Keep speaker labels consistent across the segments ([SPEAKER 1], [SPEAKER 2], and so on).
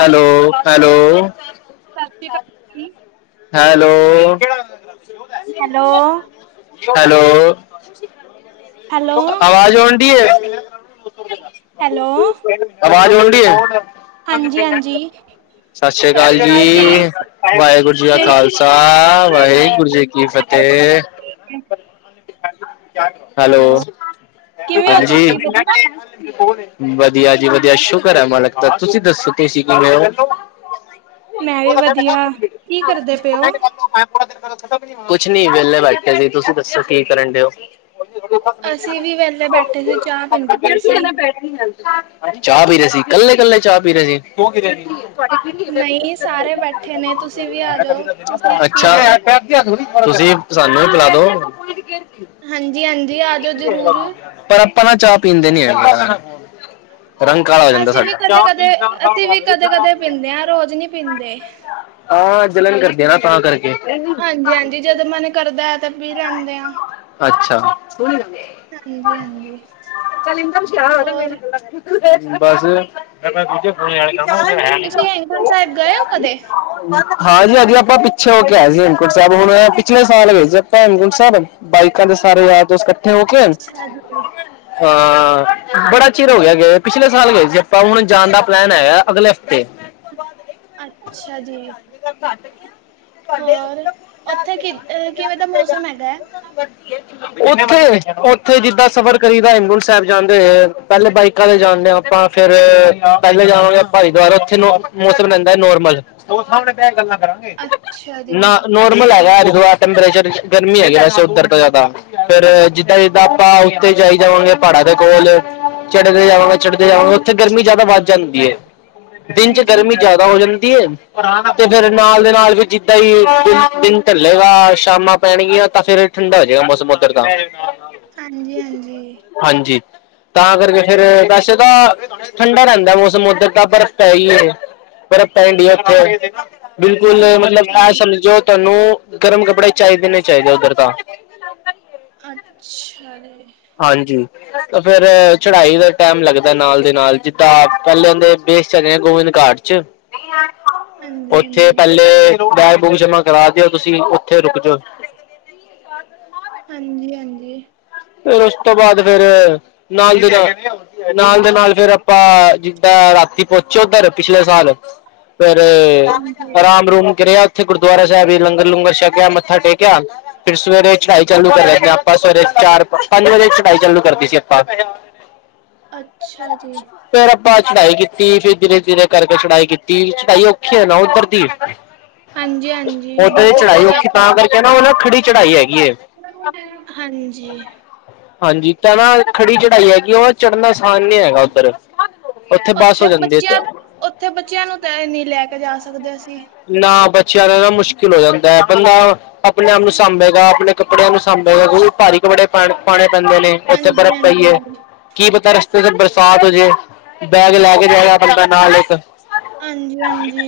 [SPEAKER 1] Hello hello
[SPEAKER 2] ਸਤਿ ਸ਼੍ਰੀ ਅਕਾਲ ਜੀ
[SPEAKER 1] ਹੈਲੋ
[SPEAKER 2] ਹੈਲੋ,
[SPEAKER 1] ਹੈਲੋ
[SPEAKER 2] ਹੈਲੋ,
[SPEAKER 1] ਆਵਾਜ਼ ਆਉਣਦੀ ਹੈ
[SPEAKER 2] ਹੈਲੋ
[SPEAKER 1] ਅਵਾਜ਼ ਮੰਡੀ ਹੈ
[SPEAKER 2] ਹਾਂਜੀ ਹਾਂਜੀ
[SPEAKER 1] ਸਤਿ ਸ੍ਰੀ ਅਕਾਲ ਜੀ ਵਾਹਿਗੁਰੂ ਜੀ ਕਾ
[SPEAKER 2] ਕਿਵੇਂ
[SPEAKER 1] ਖਾਲਸਾ
[SPEAKER 2] ਹੈਲੋ,
[SPEAKER 1] ਵਾਹਿਗੁਰੂ ਜੀ ਕੀ ਫਤਿਹ ਤੇ ਹੈਲੋ
[SPEAKER 2] ਕਿਵੇਂ ਹੋ
[SPEAKER 1] ਹਾਂਜੀ
[SPEAKER 2] ਤੁਸੀਂ ਵਧੀਆ?
[SPEAKER 1] ਵਧੀਆ ਜੀ ਵਧੀਆ ਸ਼ੁਕਰ ਐ ਮ ਲੱਗਦਾ ਤੁਸੀਂ ਦੱਸੋ ਤੁਸੀਂ ਕਿ ਰਹੇ ਹੋ
[SPEAKER 2] ਮੈਂ ਵੀ
[SPEAKER 1] ਬ
[SPEAKER 2] ਵਧੀਆ, ਕੀ ਕਰਦੇ ਪਏ ਹੋ?
[SPEAKER 1] ਮ ਕੁਛ ਨੀ ਵਿਹਲੇ ਬੈਠੇ ਸੀ ਤੁਸੀਂ ਦੱਸੋ ਕੀ ਕਰਨ ਡਓ
[SPEAKER 2] ਅਸੀਂ ਵੀ ਵੇਲੇ ਬੈਠੇ ਸੀ ਚਾਹ ਪੀਂਦੇ ਪਏ ਸੀ
[SPEAKER 1] ਚਾਹ ਪੀ ਰਹੇ ਸੀ ਇਕੱਲੇ ਇਕੱਲੇ ਚਾਹ ਪੀ ਰਹੇ ਸੀ ਹੋ ਗ
[SPEAKER 2] ਨਹੀਂ ਸਾਰੇ ਬੈਠੇ ਨੇ, ਤੁਸੀਂ ਵੀ ਆ ਜਾਓ, ਤੁਸੀਂ ਪੀ
[SPEAKER 1] ਅੱਛਾ
[SPEAKER 2] ਲਓ।
[SPEAKER 1] ਤੁਸੀਂ ਸਾਨੂੰ ਬਲਾ ਦੋ
[SPEAKER 2] ਹਾਂਜੀ ਹਾਂਜੀ ਆ ਜਾਓ ਜ਼ਰੂਰ।
[SPEAKER 1] ਪਰ ਆਪਾਂ ਨਾ ਚਾਹ ਪੀਂਦੇ ਨੀ ਹੈ ਰੰਗ ਕਾਲਾ ਹੋ ਜਾਂਦਾ
[SPEAKER 2] ਅਸੀਂ ਵੀ
[SPEAKER 1] ਸਾਡਾ ਚ
[SPEAKER 2] ਕਦੇ-ਕਦੇ, ਅਸੀਂ ਵੀ
[SPEAKER 1] ਤ
[SPEAKER 2] ਕਦੇ-ਕਦੇ ਪੀਂਦੇ ਹਾਂ, ਰੋਜ਼ ਨਹੀਂ ਪੀਂਦੇ।
[SPEAKER 1] ਆਹ ਜਲਣ ਕਰਦੇ ਨਾ ਤਾਂ ਕਰਕੇ
[SPEAKER 2] ਹਾਂਜੀ-ਹਾਂਜੀ ਜਦੋਂ ਮਨ ਕਰਦਾ ਹੈ ਤਾਂ ਪੀ ਲੈਂਦੇ ਆ।
[SPEAKER 1] ਅੱਛਾ
[SPEAKER 2] ਹਾਂਜੀ-ਹਾਂਜੀ।
[SPEAKER 1] ਕਲੀ ਸ਼ਰਾ
[SPEAKER 2] ਹੋਰ
[SPEAKER 1] ਬਸ ਦੂਜੇ
[SPEAKER 2] ਤੁਸੀਂ ਹੇਮਕੁੰਟ ਸਾਹਿਬ ਗਏ ਹੋ ਕਦੇ?
[SPEAKER 1] ਹਾਂਜੀ ਆਪਾਂ ਪਿੱਛੇ ਹੋ ਕੇ ਆ ਸੀ ਹੇਮਕੋਟ ਸਾਹਿਬ ਹੁਣ ਪਿਛਲੇ ਸਾਲ ਵਏ ਸੀੇ ਆਪਾਂ ਹਮਕੋਟ ਸਾਹਿਬ ਬਾਈਕਾਂ ਦੇ ਸਾਰੇ ਯਾਰ ਇਕੱਠੇ ਹੋ ਕੇ
[SPEAKER 2] ਅੱਛਾ ਜੀ।
[SPEAKER 1] ਹਾਂ ਬੜਾ ਚਿਰ ਹੋ ਗਿਆ ਗ ਪਿਛਲੇ ਸਾਲ ਗਏ ਜੇ ਆਪਾਂ ਹੁਣ ਜਾਣ ਦਾ ਪਲੈਨ ਹੈਗਾ ਅਗਲੇ ਹਫ਼ਤੇ
[SPEAKER 2] ਅੱਛਾ ਜੀ ਹੋਰ ਉੱਥੇ ਕਿ ਕਿਵੇਂ ਦਾ ਮੌਸਮ ਹੈਗਾ ਹੈ
[SPEAKER 1] ਉੱਥੇ -ਉੱਥੇ ਜਿੱਦਾਂ ਸਫ਼ਰ ਕਰੀ ਦਾ ਹੇਮਕੁੰਟ ਸਾਹਿਬ ਜਾਂਦੇ ਹੋਏ ਪਹਿਲੇ ਬਾਈਕ ਕਦੇ ਜਾਣਦੇ ਹਾਂ ਆਪਾਂ ਫਿਰ ਪਹਿਲੇ ਜਾਵਾਂਗੇ ਆਪਾ ਹਰਿਦੁਆਰ ਉੱਥੇ ਨੋ ਮੌਸਮ ਰਹਿੰਦਾ ਨੋਰਮਲ। ਓਹ ਸਾਹਮਣੇ ਪਿਆ ਗਲੱਲਾ।
[SPEAKER 2] ਅੱਛਾ
[SPEAKER 1] ਨਾ
[SPEAKER 2] ਜੀ।
[SPEAKER 1] ਨੋਰਮਲ ਹੈਗਾ ਹਰਿਦੁਆਰ ਟੈਂਪਰੇਚਰ ਗਰਮੀ ਹੈਗੀ ਵੈਸੇ ਉੱਧਰ ਤੇ ਜਾ। ਫੇਰ ਜਿੱਦਾਂ - ਜਿੱਦਾਂ ਆਪਾਂ ਉੱਤੇ ਜਾਈ ਜਾਵਾਂਗੇ ਪਹਾੜਾਂ ਦੇ ਕੋਲ ਚੜਦੇ ਜਾਵਾਂਗੇ- ਚੜਦੇ ਜਾਵਾਂਗੇ ਉੱਥੇ ਗਰਮੀ ਜ਼ਿਆਦਾ ਵੱਧ ਜਾਂਦੀ ਏ। ਦਿਨ'ਚ ਗਰਮੀ
[SPEAKER 2] ਹਾਂਜੀ-ਹਾਂਜੀ।
[SPEAKER 1] ਜਿਆਦਾ ਹੋ ਜਾਂਦੀ ਏ। ਤੇ, ਫਿਰ ਨਾਲ ਦੇ ਨਾਲ ਵੀ, ਜਿੱਦਾ ਹੀ ਦਿਨ- ਦਿਨ ਢੱਲੇਗਾ ਸ਼ਾਮਾਂ ਪੈਣਗੀਆਂ ਤਾਂ ਫਿਰ ਠੰਡਾ ਹੋ ਜੇਗਾ ਮੌਸਮ ਉੱਧਰ ਦਾ।
[SPEAKER 2] ਹਾਂਜੀ-ਹਾਂਜੀ।
[SPEAKER 1] ਹਾਂਜੀ ਤਾਂ ਕਰਕੇ, ਫੇਰ, ਵੈਸੇ ਤਾਂ ਠੰਡਾ ਰਹਿੰਦਾ ਮੌਸਮ ਉਧਰ ਤਾਂ ਬਰਫ਼ ਪੈਹੀ ਏ, ਬਰਫ਼ ਪੈਣਡੀਏ ਉੱਥੇ। ਬਿਲਕੁਲ। ਮਤਲਬ,
[SPEAKER 2] ਅੱਛਾ
[SPEAKER 1] ਐ
[SPEAKER 2] ਜੀ,
[SPEAKER 1] ਸਮਝੋ ਤੁਹਾਨੂੰ ਗਰਮ ਕੱਪੜੇ ਚਾਹੀਦੇ ਨੇ, ਚਾਹੀਦੇ ਉੱਧਰ ਤਾਂ।
[SPEAKER 2] ਅੱਛਾ ਜੀ।
[SPEAKER 1] ਹਾਂਜੀ ਫਿਰ ਚੜ੍ਹਾਈ ਦਾ ਟਾਈਮ ਲੱਗਦਾ, ਨਾਲ ਦੀ ਨਾਲ ਜਿੱਦਾਂ ਪਹਿਲੇ ਦੇ ਬੇਸ ਕਦੇ ਗੋਬਿੰਦ ਘਾਟ'ਚ ਉੱਥੇ
[SPEAKER 2] ਹਾਂਜੀ-ਹਾਂਜੀ।
[SPEAKER 1] ਪਹਿਲੇ ਬੈਗ, ਬੂਗ ਜਮਾਂ ਕਰਾ ਦਿਓ ਤੁਸੀਂ, ਉੱਥੇ ਰੁਕ ਜੋ।
[SPEAKER 2] ਹਾਂਜੀ-ਹਾਂਜੀ।
[SPEAKER 1] ਫਿਰ ਉਸ ਤੋਂ ਬਾਅਦ ਫੇਰ ਨਾਲ ਦੀ ਨਾਲ, ਨਾਲ ਦੇ ਨਾਲ ਫੇਰ ਆਪਾ ਜਿੱਦਾ ਰਾਤੀ ਪਹੁੰਚੇ ਉੱਧਰ ਪਿਛਲੇ ਸਾਲ, ਫਿਰ
[SPEAKER 2] ਹਾਂਜੀ। ਹਾਂਜੀ ਹਾਂਜੀ
[SPEAKER 1] ਆਰਾਮ-ਅਰੂਮ ਕਰਿਆ ਉੱਥੇ ਗੁਰਦੁਆਰਾ ਸਾਹਿਬ ਹੀ ਲੰਗਰ-ਲੂੰਗਰ ਛਕਿਆ, ਮੱਥਾ ਟੇਕਿਆ, ਫਿਰ ਸਵੇਰੇ ਚੜਾਈ ਚਾਲੂ ਕਰ ਲੈਂਦੇ, ਆਪਾਂ ਸਵੇਰੇ ਚਾਰ ਪੰਜ-ਵਜੇ ਇ ਚਢਾਈ ਚਾਲੂ ਕਰਤੀ ਸੀ, ਆਪਾ।
[SPEAKER 2] ਅੱਛਾ ਜੀ,
[SPEAKER 1] ਫੇਰ, ਆਪਾ ਚ੍ਹੜਾਈ ਕੀਤੀ। ਤਿ, ਫਿਰ ਧੀਰੇ-ਧੀਰੇ ਕਰਕੇ ਚ੍ਹੜਾਈ ਕੀਤੀ। ਚ੍ਹੜਾਈ ਔਖੀ ਹੈ ਨਾ ਉੱਧਰ ਦੀ।
[SPEAKER 2] ਹਾਂਜੀ-ਹਾਂਜੀ
[SPEAKER 1] ਉਥੇ ਦੀ
[SPEAKER 2] ਬਹੁਤ
[SPEAKER 1] ਚ੍ਹੜਾਈ ਔਖੀ, ਤਾਂ
[SPEAKER 2] ਹੈਗੀ ਏ।
[SPEAKER 1] ਕਰਕੇ ਨਾ ਉਹ, ਨ ਖੜੀ ਚੜਾਈ ਹੈਗ
[SPEAKER 2] ਹਾਂਜੀ।
[SPEAKER 1] ਹਾਂਜੀ। ਤਾਂ ਨਾ ਖੜੀ ਚੜਾਈ ਹੈਗੀ, ਉਹ ਚੜਨਾ ਆਸਾਨ ਨੀ ਹੈਗਾ, ਉੱਧਰ। ਬੱਸ
[SPEAKER 2] ਉੱਥੇ
[SPEAKER 1] ਹੋ ਜਾਂਦੀ ਹੈ
[SPEAKER 2] ਬੱਚਿਆਂ-ਉੱਥੇ ਬੱਚਿਆਂ ਨੂੰ, ਤਾਂਇ ਨੀ, ਲੈਕੇ ਜਾ ਸਕਦੇ‌ ਅ
[SPEAKER 1] ਨਾ ਬਚ ਚਆ ਦਾ ਨਾਂ ਮੁਸ਼ਕਿਲ ਹੋ ਜਾਂਦਾ ਹੈ। ਬੰਦਾ ਆਪਣੇ ਆਪ ਨੂੰ ਸਾਂਭੇਗਾ, ਆਪਣੇ ਕੱਪੜਿਆਂ ਨੂੰ ਸਾਂਭੇਗਾ, ਬੂਟ ਭਾਰੀ ਬੜੇ ਪਾਣੇ -ਪਾਣੇ ਪੈਂਦੇ ਨੇ, ਉੱਥੇ
[SPEAKER 2] ਹਾਂਜੀ
[SPEAKER 1] ਬਰਫ਼ ਪਈ ਏ।
[SPEAKER 2] ਹਾਂਜੀ।
[SPEAKER 1] ਕੀ ਪਤਾ, ਰਸਤੇ'ਚ ਬਰਸਾਤ ਹੋਜੇ। ਬੈਗ ਲੈਕੇ ਜਾਏਗਾ ਬੰਦਾ ਨਾਲ ਇੱਕ।
[SPEAKER 2] ਹਾਂਜੀ- ਹਾਂਜੀ।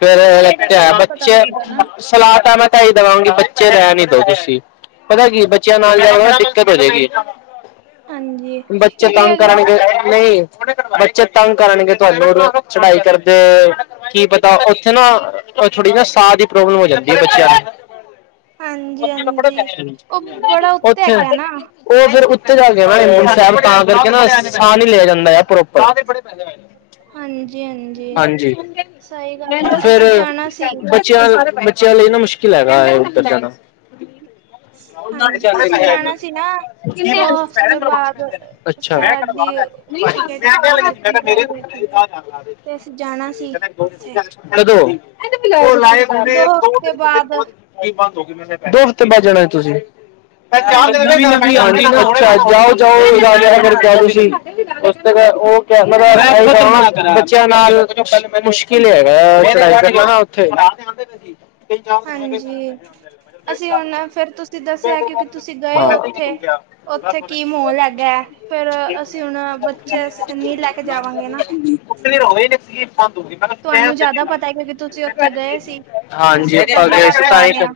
[SPEAKER 1] ਫਿਰ ਬੱਚੇ
[SPEAKER 2] ਕੁਛ
[SPEAKER 1] ਹੈ,
[SPEAKER 2] ਨੀ ਪਤਾ
[SPEAKER 1] ਬੱਚੇ
[SPEAKER 2] ਲੱਗਦਾ ਨਾ
[SPEAKER 1] ਸਲਾਹ ਤਾਂ, ਮੈਂ ਕਿਹੀ ਦਵਾਂਗੇ ਬੱਚੇ ਹੈਨੀ ਦੋ। [unintelligible] ਪਤਾ ਕੀ ਏ, ਬੱਚਿਆਂ ਨਾਲ ਜਾਵਾਂਗੇ ਨ, ਦਿੱਕਤ ਹੋ ਜੇਗੀ।
[SPEAKER 2] ਹਾਂਜੀ
[SPEAKER 1] ਬੱਚੇ
[SPEAKER 2] ਕਿਉਂਕਿ
[SPEAKER 1] ਤੰਗ
[SPEAKER 2] ਹਜੇ
[SPEAKER 1] ਕਰਨਗੇ, ਨਹੀਂ। ਬੱਚੇ ਤੰਗ ਕਰਨਗੇ ਤੁਹਾਨੂੰ, ਚੜਾਈ ਕਰਦੇ ਕੀ ਪਤਾ, ਉੱਥੇ ਨਾ ਥੋੜੀ-ਥੋੜੀ ਨਾ ਸਾਹ ਦੀ ਪ੍ਰੋਬਲਮ ਹੋ ਜਾਂਦੀ ਏ, ਬੱਚਿਆਂ ਨੂੰ।
[SPEAKER 2] ਹਾਂਜੀ ਹਾਂਜੀ ਉਹ ਬੜਾ ਉੱਤੇ
[SPEAKER 1] ਉਥੇ।
[SPEAKER 2] ਹੈਗਾ ਨਾ
[SPEAKER 1] ਉਹ, ਫਿਰ ਉ ਤਾਂ, ਕਰਕੇ ਨਾ ਸਾਹ ਨੀ ਲਿਆ ਜਾਂਦਾ ਆ ਪ੍ਰੋਪਰ। ਹਾਂਜੀ।
[SPEAKER 2] ਸਹੀ ਗੱਲ ਹੈ
[SPEAKER 1] ਫੇਰ
[SPEAKER 2] ਅਸੀਂ ਜਾਣਾ ਸੀ
[SPEAKER 1] ਬੱਚਿਆਂ ਬੱਚਿਆਂ ਲਈ ਨਾ ਮੁਸ਼ਕਿਲ ਹੈਗਾ ਏ ਉੱਧਰ ਜਾਣਾ। ਉਹਨਾਂ'ਕ
[SPEAKER 2] ਹਾਂਜੀ
[SPEAKER 1] ਚੱਲ
[SPEAKER 2] ਅਸੀਂ
[SPEAKER 1] ਰਿਹੈ
[SPEAKER 2] ਜਾਣਾ ਸੀ ਨਾ
[SPEAKER 1] ਅੱਛਾ। ਜੇ
[SPEAKER 2] ਦੋ ਹਫ਼ਤੇ ਬਾਅਦ ਸਾਡੀ ਟਿਕਟ ਹੈਗੀ ਹੈ ਬੁਕਿੰਗ ਕਰਾਈ ਹੋਈ ਸੀ ਤੇ ਅਸੀਂ ਜਾਣਾ ਸੀ
[SPEAKER 1] ਕਦੇ ੋ
[SPEAKER 2] ਉੱਥੇ
[SPEAKER 1] ਲ ਦੋ
[SPEAKER 2] ਦੋ ਹਫ਼ਤੇ ਬਾਅਦ
[SPEAKER 1] ਦਿਨ [unintelligible] ਦੋ ਹਫ਼ਤੇ ਬਾਦ ਜਾਣਾ ਏ। ਤੁਸੀ? ਛ
[SPEAKER 2] ਹਾਂਜੀ ਹਾਂਜੀ
[SPEAKER 1] ਜਾਓ-ਜਾਓ ਰਾਜ ਬੜ ਤੁਸੀਂ ਉਸ ਤੇ, ਉਹ
[SPEAKER 2] ਹਾਂਜੀ ਹਾਂਜੀ।
[SPEAKER 1] ਬੱਚਿਆਂ ਨਾਲ ਮੁਸ਼ ਕੀ, ਲਿਆਏਗਾ ਚ੍ਹੜਾਈ ਕਰਨਾ ਨ ਉਥੇ [unintelligible] [unintelligible]
[SPEAKER 2] ਹਾਂਜੀ ਅਸੀਂ ਹੁਣ ਫਿਰ ਤੁਸੀਂ ਦੱਸਿਆ ਕਿਉਂਕਿ ਤੁਸੀਂ ਗਏ ਹੋ ਉੱਥੇ ਉੱਥੇ ਕੀ ਮੋਲ ਹੈਗਾ ਹੈ, ਫਿਰ ਅਸੀਂ ਹੁਣ ਬੱਚੇ ਨਹੀਂ ਲੈ ਕੇ ਜਾਵਾਂਗੇ ਨਾ
[SPEAKER 1] ਫਿਰ ਹੋ ਗਏ ਨੇ ਫ੍ਰੀ [unintelligible] ਦੂਗੀ ਨਾ
[SPEAKER 2] ਤੁਹਾਨੂੰ ਜ਼ਿਆਦਾ ਪਤਾ ਹੈ ਕਿਉਂਕਿ ਤੁ
[SPEAKER 1] ਹਾਂਜੀ, ਤੁਹਾਡੇ
[SPEAKER 2] ਪਹਿਲੀ
[SPEAKER 1] ਏ
[SPEAKER 2] ਵਾਰ
[SPEAKER 1] ਸੀ ਤਾਂ
[SPEAKER 2] ਜਾ
[SPEAKER 1] ਹੀ
[SPEAKER 2] ਰਹੇ
[SPEAKER 1] ਕਰ,
[SPEAKER 2] ਹਾਂ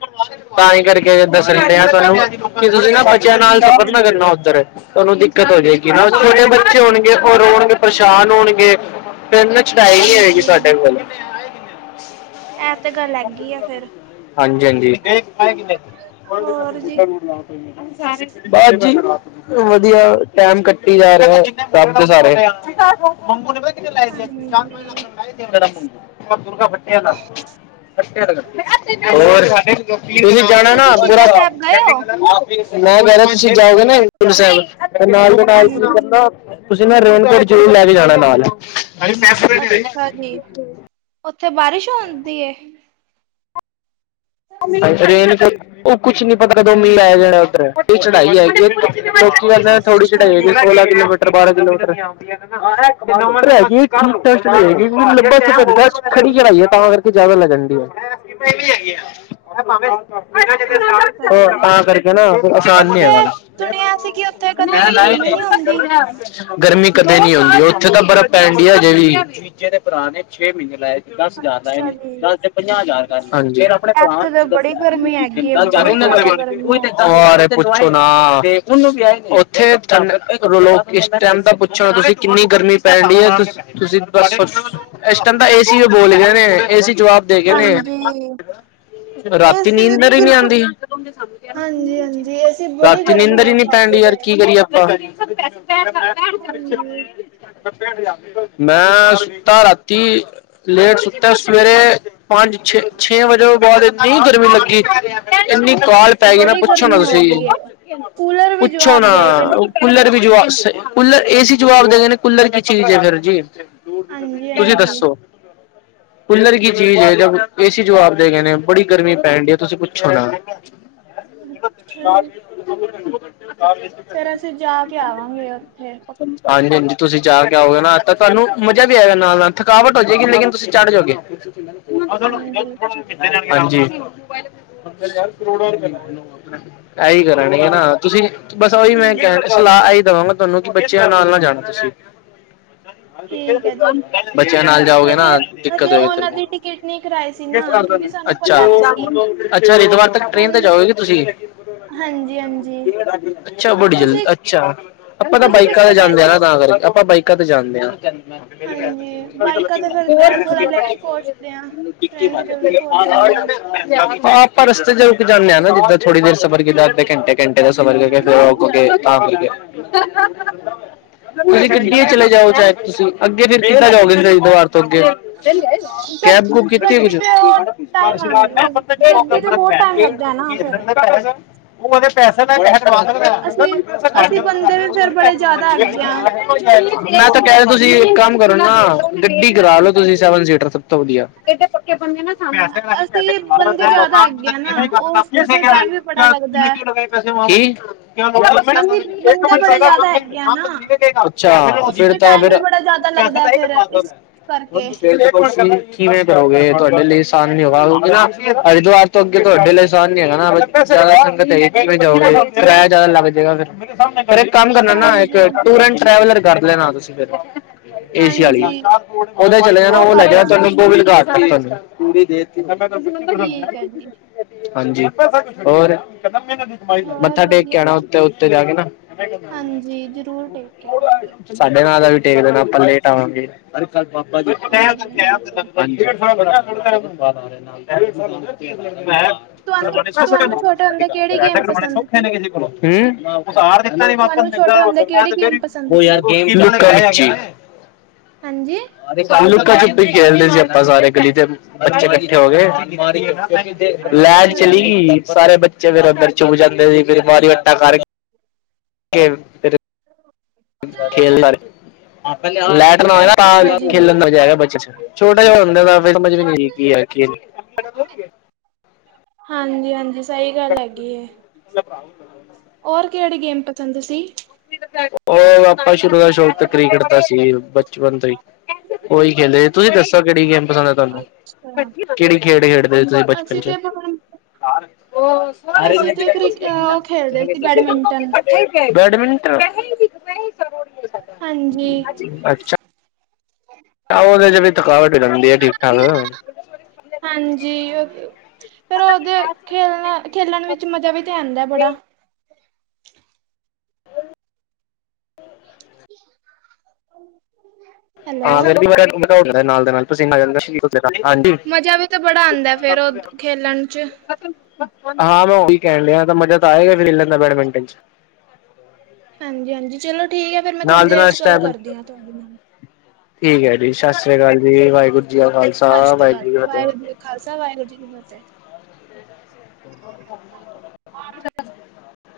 [SPEAKER 1] ਤਾਂ ਹੀ ਕਰਕੇ ਦੱਸਣ ਡੇਆ ਤੁਹਾਨੂੰ ਤੁਸੀਂ ਨਾ ਬਚਿਆ ਨਾਲ
[SPEAKER 2] ਹਾਂਜੀ
[SPEAKER 1] ਸਫ਼ਰ ਨਾ
[SPEAKER 2] ਹਾਂਜੀ
[SPEAKER 1] ਕਰਨਾ ਉੱਧਰ। ਤੁਹਾਨੂੰ ਦਿੱਕਤ ਹੋ ਜਾਏਗੀ ਨਾ, ਛੋਟੇ ਬੱਚੇ ਹੋਣਗੇ, ਉਹ ਰੋਣਗੇ, ਪਰੇਸ਼ਾਨ ਹੋਣਗੇ। ਫਿਰ ਨਾ ਛਡਾਈ ਹੋਏਗੀ
[SPEAKER 2] ਹਾਂਜੀ
[SPEAKER 1] ਸਾਡ
[SPEAKER 2] ਇਹ ਤੇ ਗੱਲ
[SPEAKER 1] ਹਾਂਜ।
[SPEAKER 2] ਹੈਗੀ ਆ ਫਿਰ
[SPEAKER 1] ਹਾਂਜੀ-ਹਾਂਜੀ
[SPEAKER 2] ਹੋਰ ਜੀ
[SPEAKER 1] [unintelligible] ਬਸ ਜੀ। ਵਧੀਆ ਟੈਮ ਕੱਟੀ ਜਾ ਰਿਹਾ [unintelligible] ਸਾਰੇ [unintelligible] ਕੇਹੜਾ
[SPEAKER 2] ਹਾਂਜੀ
[SPEAKER 1] ਮੁਨ? ਉਹ ਦੁਰਗਾ ਭੱਟੀਆਂ ਹੋਰ, ਤੁਸੀਂ ਜਾਣਾ ਨਾ
[SPEAKER 2] ਤੁਸੀਂ
[SPEAKER 1] ਪੂਰਾ
[SPEAKER 2] ਸ਼ਹੀਦਾ ਸਾਹਿਬ ਗਏ ਹੋ
[SPEAKER 1] ਮੈਂ ਅਗਰ ਤੁਸੀਂ ਜਾਓਗੇ ਨਾ ਹੇਮਕੁੰਡ ਸਾਹਿਬ, ਤੇ ਨਾਲ ਦੇ ਨਾਲ
[SPEAKER 2] ਹਾਂਜੀ
[SPEAKER 1] [unintelligible] ਤੁਸੀਂ ਨਾ ਰੇਨਕੋਟ ਜ਼ਰੂਰ ਲੈ ਕੇ ਜਾਣਾ ਨਾਲ। [unintelligible]
[SPEAKER 2] ਔਥੇ ਬਾਰਿਸ਼ ਹੋਣ ਦੀ ਏ?
[SPEAKER 1] ਰੇਨਕੋਟ, ਉਹ ਕੁਛ ਨੀ ਪਤਾ ਕਦੋ ਮੀਹ ਆ ਜਾਣਾ ਉੱਧਰ। ਉਹ ਚੜਾਈ ਹੈਗੀ ਏ। [unintelligible] ਸਰ ਥੋੜੀ
[SPEAKER 2] ਅੱਛਾ
[SPEAKER 1] ਚੜਾਈ
[SPEAKER 2] ਜੀ
[SPEAKER 1] ਹੈਗੀ, ਸੋਲਾਂ ਕਿਲੋਮੀ [unintelligible] ਹੈਗੀ ਏ ਖੂਨ ਟੈਸਟ [unintelligible]
[SPEAKER 2] ਅੱਛਾ
[SPEAKER 1] ਖੜੀ
[SPEAKER 2] ਜੀ
[SPEAKER 1] ਚੜਾਈ ਏ, ਤਾਂ ਕਰਕੇ ਜਿਆਦਾ ਲੱਗਣ ਡੀ ਏ। [unintelligible] [unintelligible]
[SPEAKER 2] ਅੱਛਾ
[SPEAKER 1] ਉਹ
[SPEAKER 2] ਜੀ।
[SPEAKER 1] ਤਾਂ ਕਰਕੇ ਨਾ, ਕੋਈ ਅਸਾਨ ਨੀ
[SPEAKER 2] ਉੱਥੇ
[SPEAKER 1] ਹੈਗਾਾ।
[SPEAKER 2] ਸੁਣਿਆ ਸੀ ਕਿ ਉੱਥੇ ਕਦੇ ਵੀ ਗਰਮੀ ਨਹੀਂ ਹੁੰਦੀ।
[SPEAKER 1] ਗਰਮੀ। ਕਦੇ ਨੀ ਆਉਂਦੀ, ਉੱਥੇ ਤਾਂ ਬਰਫ਼ ਪੈਂਡੀ ਅਜੇ ਵੀ ਦਸ-ਹਜ਼ਾਰ ਦਾ ਆਇਆ
[SPEAKER 2] ਅੱਛਾ
[SPEAKER 1] ਨੀ,
[SPEAKER 2] ਜੀ।
[SPEAKER 1] ਦਸ ਦੇ, ਪੰਜਾਹ-ਹਜ਼ਾਰ ਕਾਰ ਫਿਰ ਆਪਣੇ [unintelligible]
[SPEAKER 2] ਇੱਥੇ ਤਾਂ ਬੜੀ ਗਰਮੀ ਹੈਗੀ ਹੈ ਬੜੀ ਜ਼ਿਆਦਾ ਗਰਮੀ ਹੈਗੀ ਹੈ।
[SPEAKER 1] ਔਰੇ ਪੁੱਛੋਂ ਨਾ। ਆਹ, ਉੱਥੇ ਓਨੁ ਵਿਆਏ ਨੇ, ਉੱਥੇ ਥਨ ਲੋਕ ਇਸ ਟਾਈਮ ਦਾ ਪੁੱਛੋ ਤੁਸੀਂ ਕਿੰਨੀ ਗਰਮੀ ਪੈਣੀ ਤੁਸੀਂ [unintelligible] ਇਸ ਟਾਈਮ ਤਾਂ ਏ ਸੀ ਔ ਬੋਲ ਗਏ ਨੇ, ਏ ਸੀ ਜਵਾਬ ਦੇਗੇ ਨੇ,
[SPEAKER 2] ਹਾਂਜੀ
[SPEAKER 1] ਰਾਤੀ
[SPEAKER 2] ਏਸੀ ਵੀ
[SPEAKER 1] ਨੀਂਦਰ ਈ ਨੀ
[SPEAKER 2] ਬਿਲਕੁਲ
[SPEAKER 1] ਆਂਦੀ।
[SPEAKER 2] ਹਾਂਜੀ ਹਾਂਜੀ ਏਸੀ ਬੜੀ
[SPEAKER 1] ਰਾਤੀ
[SPEAKER 2] ਗਰਮ
[SPEAKER 1] ਨੀਂਦਰ ਈ
[SPEAKER 2] ਹਵਾ
[SPEAKER 1] ਨੀ ਪੈਣ
[SPEAKER 2] ਫੈਕਦੇ
[SPEAKER 1] ਡੀ,
[SPEAKER 2] ਪਏ
[SPEAKER 1] ਯਾਰ
[SPEAKER 2] ਨੇ।
[SPEAKER 1] ਕੀ ਕਰੀਏ ਅਪਾਂ?
[SPEAKER 2] ਹਾਂਜੀ
[SPEAKER 1] [unintelligible] ਮੈ ਸੁੱਤਾ ਰਾਤੀ, ਲੇਟ ਸੁੱਤਾ, ਸਵੇਰੇ ਪੰਜ ਛੇ, ਛੇ ਵਜੇ ਬੋਤ ਇੰਨੀ ਗਰਮੀ ਲੱਗੀ, ਇੰਨੀ ਕਾਲ ਪੈ ਗਈ ਨਾ,
[SPEAKER 2] ਬੜੀ
[SPEAKER 1] ਪੁੱਛੋ ਨਾ
[SPEAKER 2] ਗਰਮੀ ਹੋ
[SPEAKER 1] ਤੁਸੀਂ।
[SPEAKER 2] ਗਈ ਹੈ। ਕੂਲਰ ਵੀ
[SPEAKER 1] ਪੁੱਛੋ
[SPEAKER 2] ਜਵਾਬ
[SPEAKER 1] ਨਾ
[SPEAKER 2] ਦੇ ਗਏ ਨੇ।
[SPEAKER 1] ਕੂਲਰ ਵੀ ਜਵਾ ਸਈ, ਕੁੱਲਰ ਏ ਸੀ ਜਵਾਬ ਦੇ ਦਿੰਦੇ, ਕੁੂੱਲਰ ਕੀ ਚੀਜ਼ ਏ ਫਿਰ ਜੀ।
[SPEAKER 2] ਹਾਂਜੀ
[SPEAKER 1] ਤੁਸੀਂ
[SPEAKER 2] ਹਾਂਜੀ
[SPEAKER 1] ਦੱਸੋ? ਕੂਲਰ ਕੀ ਚੀਜ਼ ਏ? ਜਬ ਏ ਸੀ ਜਵਾਬ ਦੇ ਗਏ ਨੇ, ਬੜੀ ਗਰਮੀ ਪੈਣ ਡੀ ਏ ਤੁਸੀਂ ਪੁੱਛੋ ਨਾ।
[SPEAKER 2] ਅੱਛਾ ਜੀ
[SPEAKER 1] [unintelligible] [unintelligible]
[SPEAKER 2] ਫੇਰ ਅਸੀਂ ਜਾ ਕੇ ਆਵਾਂਗੇ ਉੱਥੇ।
[SPEAKER 1] ਹਾਂਜੀ-ਹਾਂਜੀ। ਤੁਸੀਂ ਜਾ ਕੇ ਆਓਗੇ ਨਾ, ਤਾਂ ਤੁਹਾਨੂੰ ਮਜ਼ਾ ਵੀ ਆਏਗਾ ਨਾਲ-ਨਾਲ, ਥਕਾਵਟ ਹੋ ਜਾਏਗੀ, ਲੇਕਿਨ ਤੁਸੀਂ ਚੜ ਜੋਗੇ।
[SPEAKER 2] ਹਾਂਜੀ
[SPEAKER 1] [unintelligible] ਹਾਂਜੀ। [unintelligible] ਕਰੋੜੋ ਰੁਪਏ, ਏਈ ਕਰਾਨੀ ਏ ਨਾ, ਤੁਸੀਂ ਬਸ ਓਹੀ ਮੈਂ
[SPEAKER 2] ਹਾਂਜੀ
[SPEAKER 1] ਕਹਿਣ, ਸਲਾਹ ਏਹੀ ਦਵਾਂਗਾ ਤੁਹਾਨੂੰ ਕਿ ਬੱਚਿਆਂ ਨਾਲ ਨਾ ਜਾਣਾ ਤੁਸੀਂ।
[SPEAKER 2] ਠੀਕ ਹੈ ਜੀ।
[SPEAKER 1] ਬੱਚਿਆਂ ਨਾਲ ਜਾਓਗੇ ਨਾ,
[SPEAKER 2] ਹਜੇ ਹਜੇ
[SPEAKER 1] ਦਿੱਕਤ ਹੋਏਗੀ
[SPEAKER 2] ਉਹਨਾਂ
[SPEAKER 1] ਤਨੂੰ।
[SPEAKER 2] ਦੀ ਟਿਕਟ ਨਹੀਂ ਕਰਾਈ ਸੀ ਨਾ
[SPEAKER 1] ਕੇਸ ਕਰਦੋ
[SPEAKER 2] ਕਿਉਂਕਿ
[SPEAKER 1] ਜੀ,
[SPEAKER 2] ਸਾਨੂੰ
[SPEAKER 1] ਅੱਛਾ,
[SPEAKER 2] ਪਤਾ ਨਹੀਂ ਸੀ
[SPEAKER 1] ਅੱਛਾ ਜੀ, ਹਰਿਦਵਾਰ ਤੱਕ ਟ੍ਰੇਨ ਤੇ
[SPEAKER 2] ਹੁਣ
[SPEAKER 1] ਜਾਓਗੇ ਤੁਸੀਂ।
[SPEAKER 2] ਹਾਂਜੀ ਹਾਂਜੀ
[SPEAKER 1] ਅੱਛਾ, ਬੜੀ ਜਲ,
[SPEAKER 2] ਤੁਸੀਂ
[SPEAKER 1] ਅੱਛਾ। ਆਪਾਂ ਤਾਂ
[SPEAKER 2] ਤੁਸੀਂ ਕਿਸ
[SPEAKER 1] ਬਾਈਕਾਂ ਤੇ
[SPEAKER 2] ਗਏ
[SPEAKER 1] ਜਾਂਦੇ ਆ
[SPEAKER 2] ਸੀ
[SPEAKER 1] ਨਾ ਤਾਂ ਕਰਕੇ, ਆਪਾਂ ਬਾਈਕਾਂ ਤੇ ਜਾਂਦੇ ਆ।
[SPEAKER 2] ਹਾਂਜੀ ਬਾਈਕਾਂ ਤੇ ਫਿਰ ਅ, ਥੋੜਾ ਲੇਟ ਪਹੁੰਚਦੇ ਆ
[SPEAKER 1] [unintelligible] [unintelligible]
[SPEAKER 2] ਟ੍ਰੇਨ ਤੇ ਜਲਦੀ ਪਹੁੰਚ ਜਾਂਦੇ ਆ
[SPEAKER 1] ਹਾਂ ਪਰ ਰਸਤੇ ਚ ਜਾਂਣੇ ਹਾਂ ਨਾ, ਜਿੱਦਾਂ ਥੋੜ੍ਹੀ ਦੇਰ ਸਫ਼ਰ ਕੀਤਾ, ਅਧੇ ਕੇਂਟੇ-ਕੇਂਟੇ ਦਾ ਸਫ਼ਰ ਕਰਕੇ ਫਿਰ
[SPEAKER 2] ਹਾਂਜੀ
[SPEAKER 1] [unintelligible] ਖਾ ਪੀ ਕੇ। [inaudible]
[SPEAKER 2] [inaudible]
[SPEAKER 1] ਤੁਸੀਂ
[SPEAKER 2] ਹਾਂਜੀ
[SPEAKER 1] ਗੱਡੀ ਚਲੇ
[SPEAKER 2] ਹਾਂਜੀ
[SPEAKER 1] ਜਾਓ ਚਾਹੇ ਤੁਸੀਂ ਅੱਗੇ ਵੀ ਬਾ ਜਾਓਗੇ ਦੀਵਾਰ ਤੋਂ ਅੱਗੇ।
[SPEAKER 2] ਗ ਗੱਡੀ
[SPEAKER 1] ਕੀ
[SPEAKER 2] ਤੇ ਉਹ ਟਾਈਮ ਗੱਡੀ ਤੇ ਬਹੁਤ ਟਾਈਮ ਲੱਗਦਾ ਹੈ ਨਾ ਫਿਰ
[SPEAKER 1] ਕੁ [inaudible] ਉਹ ਉਦੇ ਪੈਸੇ ਦਾ। ਕਰ
[SPEAKER 2] ਅਸੀਂ ਅਸੀਂ ਬੰਦੇ ਵੀ ਫਿਰ ਬੜੇ ਜ਼ਿਆਦਾ ਹੈਗੇ ਆ
[SPEAKER 1] ਕਹਿ [inaudible] ਤੁਸੀਂ ਇੱਕ ਕੰਮ ਕਰੋ ਨਾ ਗੱਡੀ ਕਰਾ ਲੋ ਤੁਸੀਂ ਸੈਵਨ ਸੀਟਰ ਸਭ ਤੋਂ ਵਧੀਆ। ੈ [inaudible] ਕੋਈ
[SPEAKER 2] ਅਸੀਂ ਬੰਦੇ ਜ਼ਿਆਦਾ ਹੈਗੇ ਆ ਨਾ ਉਸ ਤੇ ਫਿਰ ਟਾਈਮ ਵੀ ਬੜਾ ਲੱਗਦਾ ਹੈ
[SPEAKER 1] ਪੈਸੇ ਵਾਪਸ। [inaudible]
[SPEAKER 2] ਅਸੀਂ ਬੰਦੇ ਬੜੇ ਜ਼ਿਆਦਾ ਹੈਗੇ ਆ ਨਾ
[SPEAKER 1] ਅੱਛਾ
[SPEAKER 2] ਉਸ
[SPEAKER 1] ਫਿਰ
[SPEAKER 2] ਤੇ
[SPEAKER 1] ਤਾਂ
[SPEAKER 2] ਟਾਈਮ
[SPEAKER 1] ਫਿਰ।
[SPEAKER 2] ਵੀ ਬੜਾ ਜ਼ਿਆਦਾ
[SPEAKER 1] ਪੈਸਾ
[SPEAKER 2] ਲੱਗਦਾ
[SPEAKER 1] ਤਾਂ ਹੀ
[SPEAKER 2] ਫੇਰ
[SPEAKER 1] ਕਰਵਾਤਾ [inaudible]
[SPEAKER 2] ਇਸ ਕਰਕੇ
[SPEAKER 1] ਕਿਵੇਂ ਕਰੋਗੇ ਤੁਹਾਡੇ ਲਈ ਆਸਾਨ ਨੀ ਹੋਊਗਾ ਕਿਉ ਨਾ ਹਰਿਦੁਆਰ ਤੋਂ ਅੱਗੇ ਤੁਹਾਡੇ ਲਈ ਆਸਾਨ ਨੀ ਹੈਗਾ ਨਾ। ਜ਼ਿਆਦਾ ਸੰਗਤ ਹੈ ਤੁਸੀਂ ਜਾਓਗੇ ਕਿਰਾਇਆ ਜਿਆਦਾ ਲੱਗ ਜਾਏਗਾ ਫਿਰ। ਫੇਰ ਇੱਕ ਕੰਮ ਕਰਨਾ ਨਾ ਇੱਕ
[SPEAKER 2] ਹਾਂਜੀ
[SPEAKER 1] ਟੂਰ ਐਂਡ ਟਰੈਵਲਰ ਕਰ ਲੈਣਾ ਤੁਸੀਂ ਫਿਰ। ਏਸ਼ੀਆ ਵਾਲੀ
[SPEAKER 2] ਹਾਂਜੀ
[SPEAKER 1] ਉਹਦੇ ਚਲੇ ਜਾਣਾ ਉਹ ਲੈ
[SPEAKER 2] ਕਰ
[SPEAKER 1] ਜਾਣਾ ਤੁਹਾਨੂੰ
[SPEAKER 2] ਲਾਂਗੇ
[SPEAKER 1] ਗੋਬਿੰਦ ਘਾਟ।
[SPEAKER 2] ਠੀਕ ਹੈ ਜੀ
[SPEAKER 1] ਹਾਂਜੀ ਹੋਰ?
[SPEAKER 2] ਹੋਰ
[SPEAKER 1] ਮੱਥਾ ਟੇਕ ਕੇ
[SPEAKER 2] ਵਧੀਆ
[SPEAKER 1] ਆਣਾ
[SPEAKER 2] ਜੀ
[SPEAKER 1] ਉਥੇ ਉੱਤੇ ਜਾ ਕੇ ਨਾ।
[SPEAKER 2] ਹਾਂਜੀ ਜ਼ਰੂਰ ਟੇਕ ਕੇ ਆਵਾਂਗੇ
[SPEAKER 1] ਸਾਡੇ ਨਾ ਦਾ ਵੀ ਟੇਕ ਦੇਣਾ ਆਪਾਂ ਲੇਟ ਆਵਾਂਗੇ। ਅਰੇ ਕੱਲ ਪਾਪਾ ਜੀ ਹਾਂਜੀ। ਵਦ। [inaudible] ਮੈਂ
[SPEAKER 2] ਤੁਹਾਨੂੰ
[SPEAKER 1] ਪ੍ਰਮ
[SPEAKER 2] ਤੁਹਾਨੂੰ ਛੋਟੇ ਹੁੰਦੇ ਕਿਹੜੀ ਗੇਮ
[SPEAKER 1] ਸ
[SPEAKER 2] ਪਸੰਦ ਸੀ
[SPEAKER 1] ਖਿਆ ਕਿਸੇ ਕੋਲੋਂ [inaudible] ਹਮ ਕੁ ਆਰ ਦਿੱਤਾ ਨ ਵਾਪਸ
[SPEAKER 2] ਤੁਹਾਨੂੰ ਛੋਟੇ ਹੁੰਦੇ ਕਿਹੜੀ ਗੇਮ ਪਸੰਦ
[SPEAKER 1] ਫ
[SPEAKER 2] ਸੀ
[SPEAKER 1] ਯ [inaudible]
[SPEAKER 2] ਹਾਂਜੀ
[SPEAKER 1] ਲੁਕਾ ਛੁਪੀ ਖੇਲਦੇ ਸੀ ਆਪਾਂ ਸਾਰੇ। ਗਲੀ ਦੇ ਬੱਚੇ ਇਕੱਠੇ ਹੋ ਗਏ, ਲੈਟ
[SPEAKER 2] ਅੱਛਾ
[SPEAKER 1] ਚਲੀ
[SPEAKER 2] ਜੀ
[SPEAKER 1] ਗਈ, ਸਾਰੇ ਬੱਚੇ ਫਿਰ ਅੰਦਰ ਚੁੱੱਕ ਜਾਂਦੇ ਸੀ ਫਿਰ ਵਾਰੀ ਵਟਾ ਕਰਕੇ ਫਿਰ। ਖੇਲਦਾ। ਲੈਟ ਨਾ ਜਾਏ ਨਾ ਤਾਂ
[SPEAKER 2] ਅੱਛਾ ਜੀ
[SPEAKER 1] ਖੇਲਣ ਦਾ ਮਜਾ ਹੈਗਾ ਬੱਚੇ ਚ ਛੋਟਾ ਜਿਹਾ ਹੁੰਦੇ ਦਾ। ਕੀ ਹੈ ਕੀ ਨਹੀਂ।
[SPEAKER 2] ਹਾਂਜੀ ਹਾਂਜੀ ਸਹੀ ਗੱਲ ਹੈਗੀ ਏ।
[SPEAKER 1] ਰਾਹੁਲ।
[SPEAKER 2] ਹੋਰ ਕਿਹੜੀ ਗੇਮ ਪਸੰਦ ਸੀ।
[SPEAKER 1] ਉਹ ਆਪਾਂ ਸ਼ੁਰੂ ਦਾ ਸ਼ੌਕ ਕ੍ਰਿਕਟ ਦਾ ਸੀ ਬਚਪਨ ਤੋਂ ਹੀ। ਉਹੀ ਕਹਿੰਦੇ ਤੁਸੀਂ ਦੱਸੋ ਕਿਹੜੀ ਗੇਮ ਪਸੰਦ ਹੈ ਤੁਹਾਨੂੰ?
[SPEAKER 2] ਅੱਛਾ
[SPEAKER 1] ਕਿਹੜੀ ਖੇਡ ਖੇਡਦੇ ਤੁਸੀ ਬਚਪਨ
[SPEAKER 2] ਅਸੀਂ
[SPEAKER 1] ਚ?
[SPEAKER 2] ਤੇ ਪਕੜਮ ਅਸੀਂ ਤੇ ਕ੍ਰਿ ਉਹ ਖੇਲਦੇ ਸੀ ਬੈਡਮਿੰਟਨ
[SPEAKER 1] ਠੀਕ ਬੈਡਮਟ। [inaudible] ਕੈਹੇੇ ਵੀੈ।
[SPEAKER 2] ਹਾਂਜੀ।
[SPEAKER 1] ਅੱਛਾ ਉਹਦੇ ਚ ਵੀ ਥਕਾਵਟ ਹੀ ਹੋ ਜਾਂਦੀ ਹੈ ਠੀਕ ਠਾਕ ਨਾ।
[SPEAKER 2] ਹਾਂਜੀ। ਫਿਰ ਉਹਦੇ ਖੇਲਣ ਖੇਲਣ ਵਿੱਚ ਮਜ਼ਾ ਵੀ ਤੇ ਆਉਂਦਾ ਬੜਾ।
[SPEAKER 1] ਹ।
[SPEAKER 2] ਹੈਲੋ
[SPEAKER 1] ਹਾਂ ਫਿਰ ਬੜਾ ਨਾਲ ਦੇ ਨਾਲ ਪਸੀਨਾ ਆ ਜਾਂਦਾ। ਹਾਂਜੀ।
[SPEAKER 2] ਮਜ਼ਾ ਵੀ ਤਾਂ ਬੜਾ ਆਉਂਦਾ ਫੇਰ ਉਹ ਖੇਲਣ ਚ
[SPEAKER 1] ਹਾਂ ਮੈਂ ਉਹੀ ਕਹਿਣ ਡਿਆ ਤਾਂ ਮਜ਼ਾ ਤਾਂ ਆਏਗਾ ਫਿਰ ਖੇਡਣ ਦਾ ਬੈਡਮਿੰਟਨ ਚ।
[SPEAKER 2] ਹਾਂਜੀ ਹਾਂਜੀ ਚਲੋ ਠੀਕ ਹੈ ਫੇਰ ਮੈਂ ਥੋੜ੍ਹੀ
[SPEAKER 1] ਨਾਲ ਦੇ
[SPEAKER 2] ਦੇਰ
[SPEAKER 1] ਨਾਲ
[SPEAKER 2] ਚ ਗੱਲ
[SPEAKER 1] ਸਟੈਮਿਨ
[SPEAKER 2] ਕਰਦੀ ਹਾਂ ਤੁਹਾਡੇ ਨਾਲ।
[SPEAKER 1] ਠੀਕ ਹੈ ਜੀ ਸਤਿ ਸ੍ਰੀ ਅਕਾਲ ਜੀ ਵਾਹਿਗੁਰੂ। ਜੀ ਕਾ ਖਾਲਸਾ
[SPEAKER 2] ਸਤਿ ਸ਼੍ਰੀ ਅਕਾਲ ਜੀ।
[SPEAKER 1] ਕੀ ਫਤਿਹ
[SPEAKER 2] ਵਾਹਿਗੁਰੂ ਜੀ ਦਾ ਖਾਲਸਾ। ਵਾਹਿਗੁਰੂ ਜੀ ਦੀ ਫਤਿਹ। ! ! ! !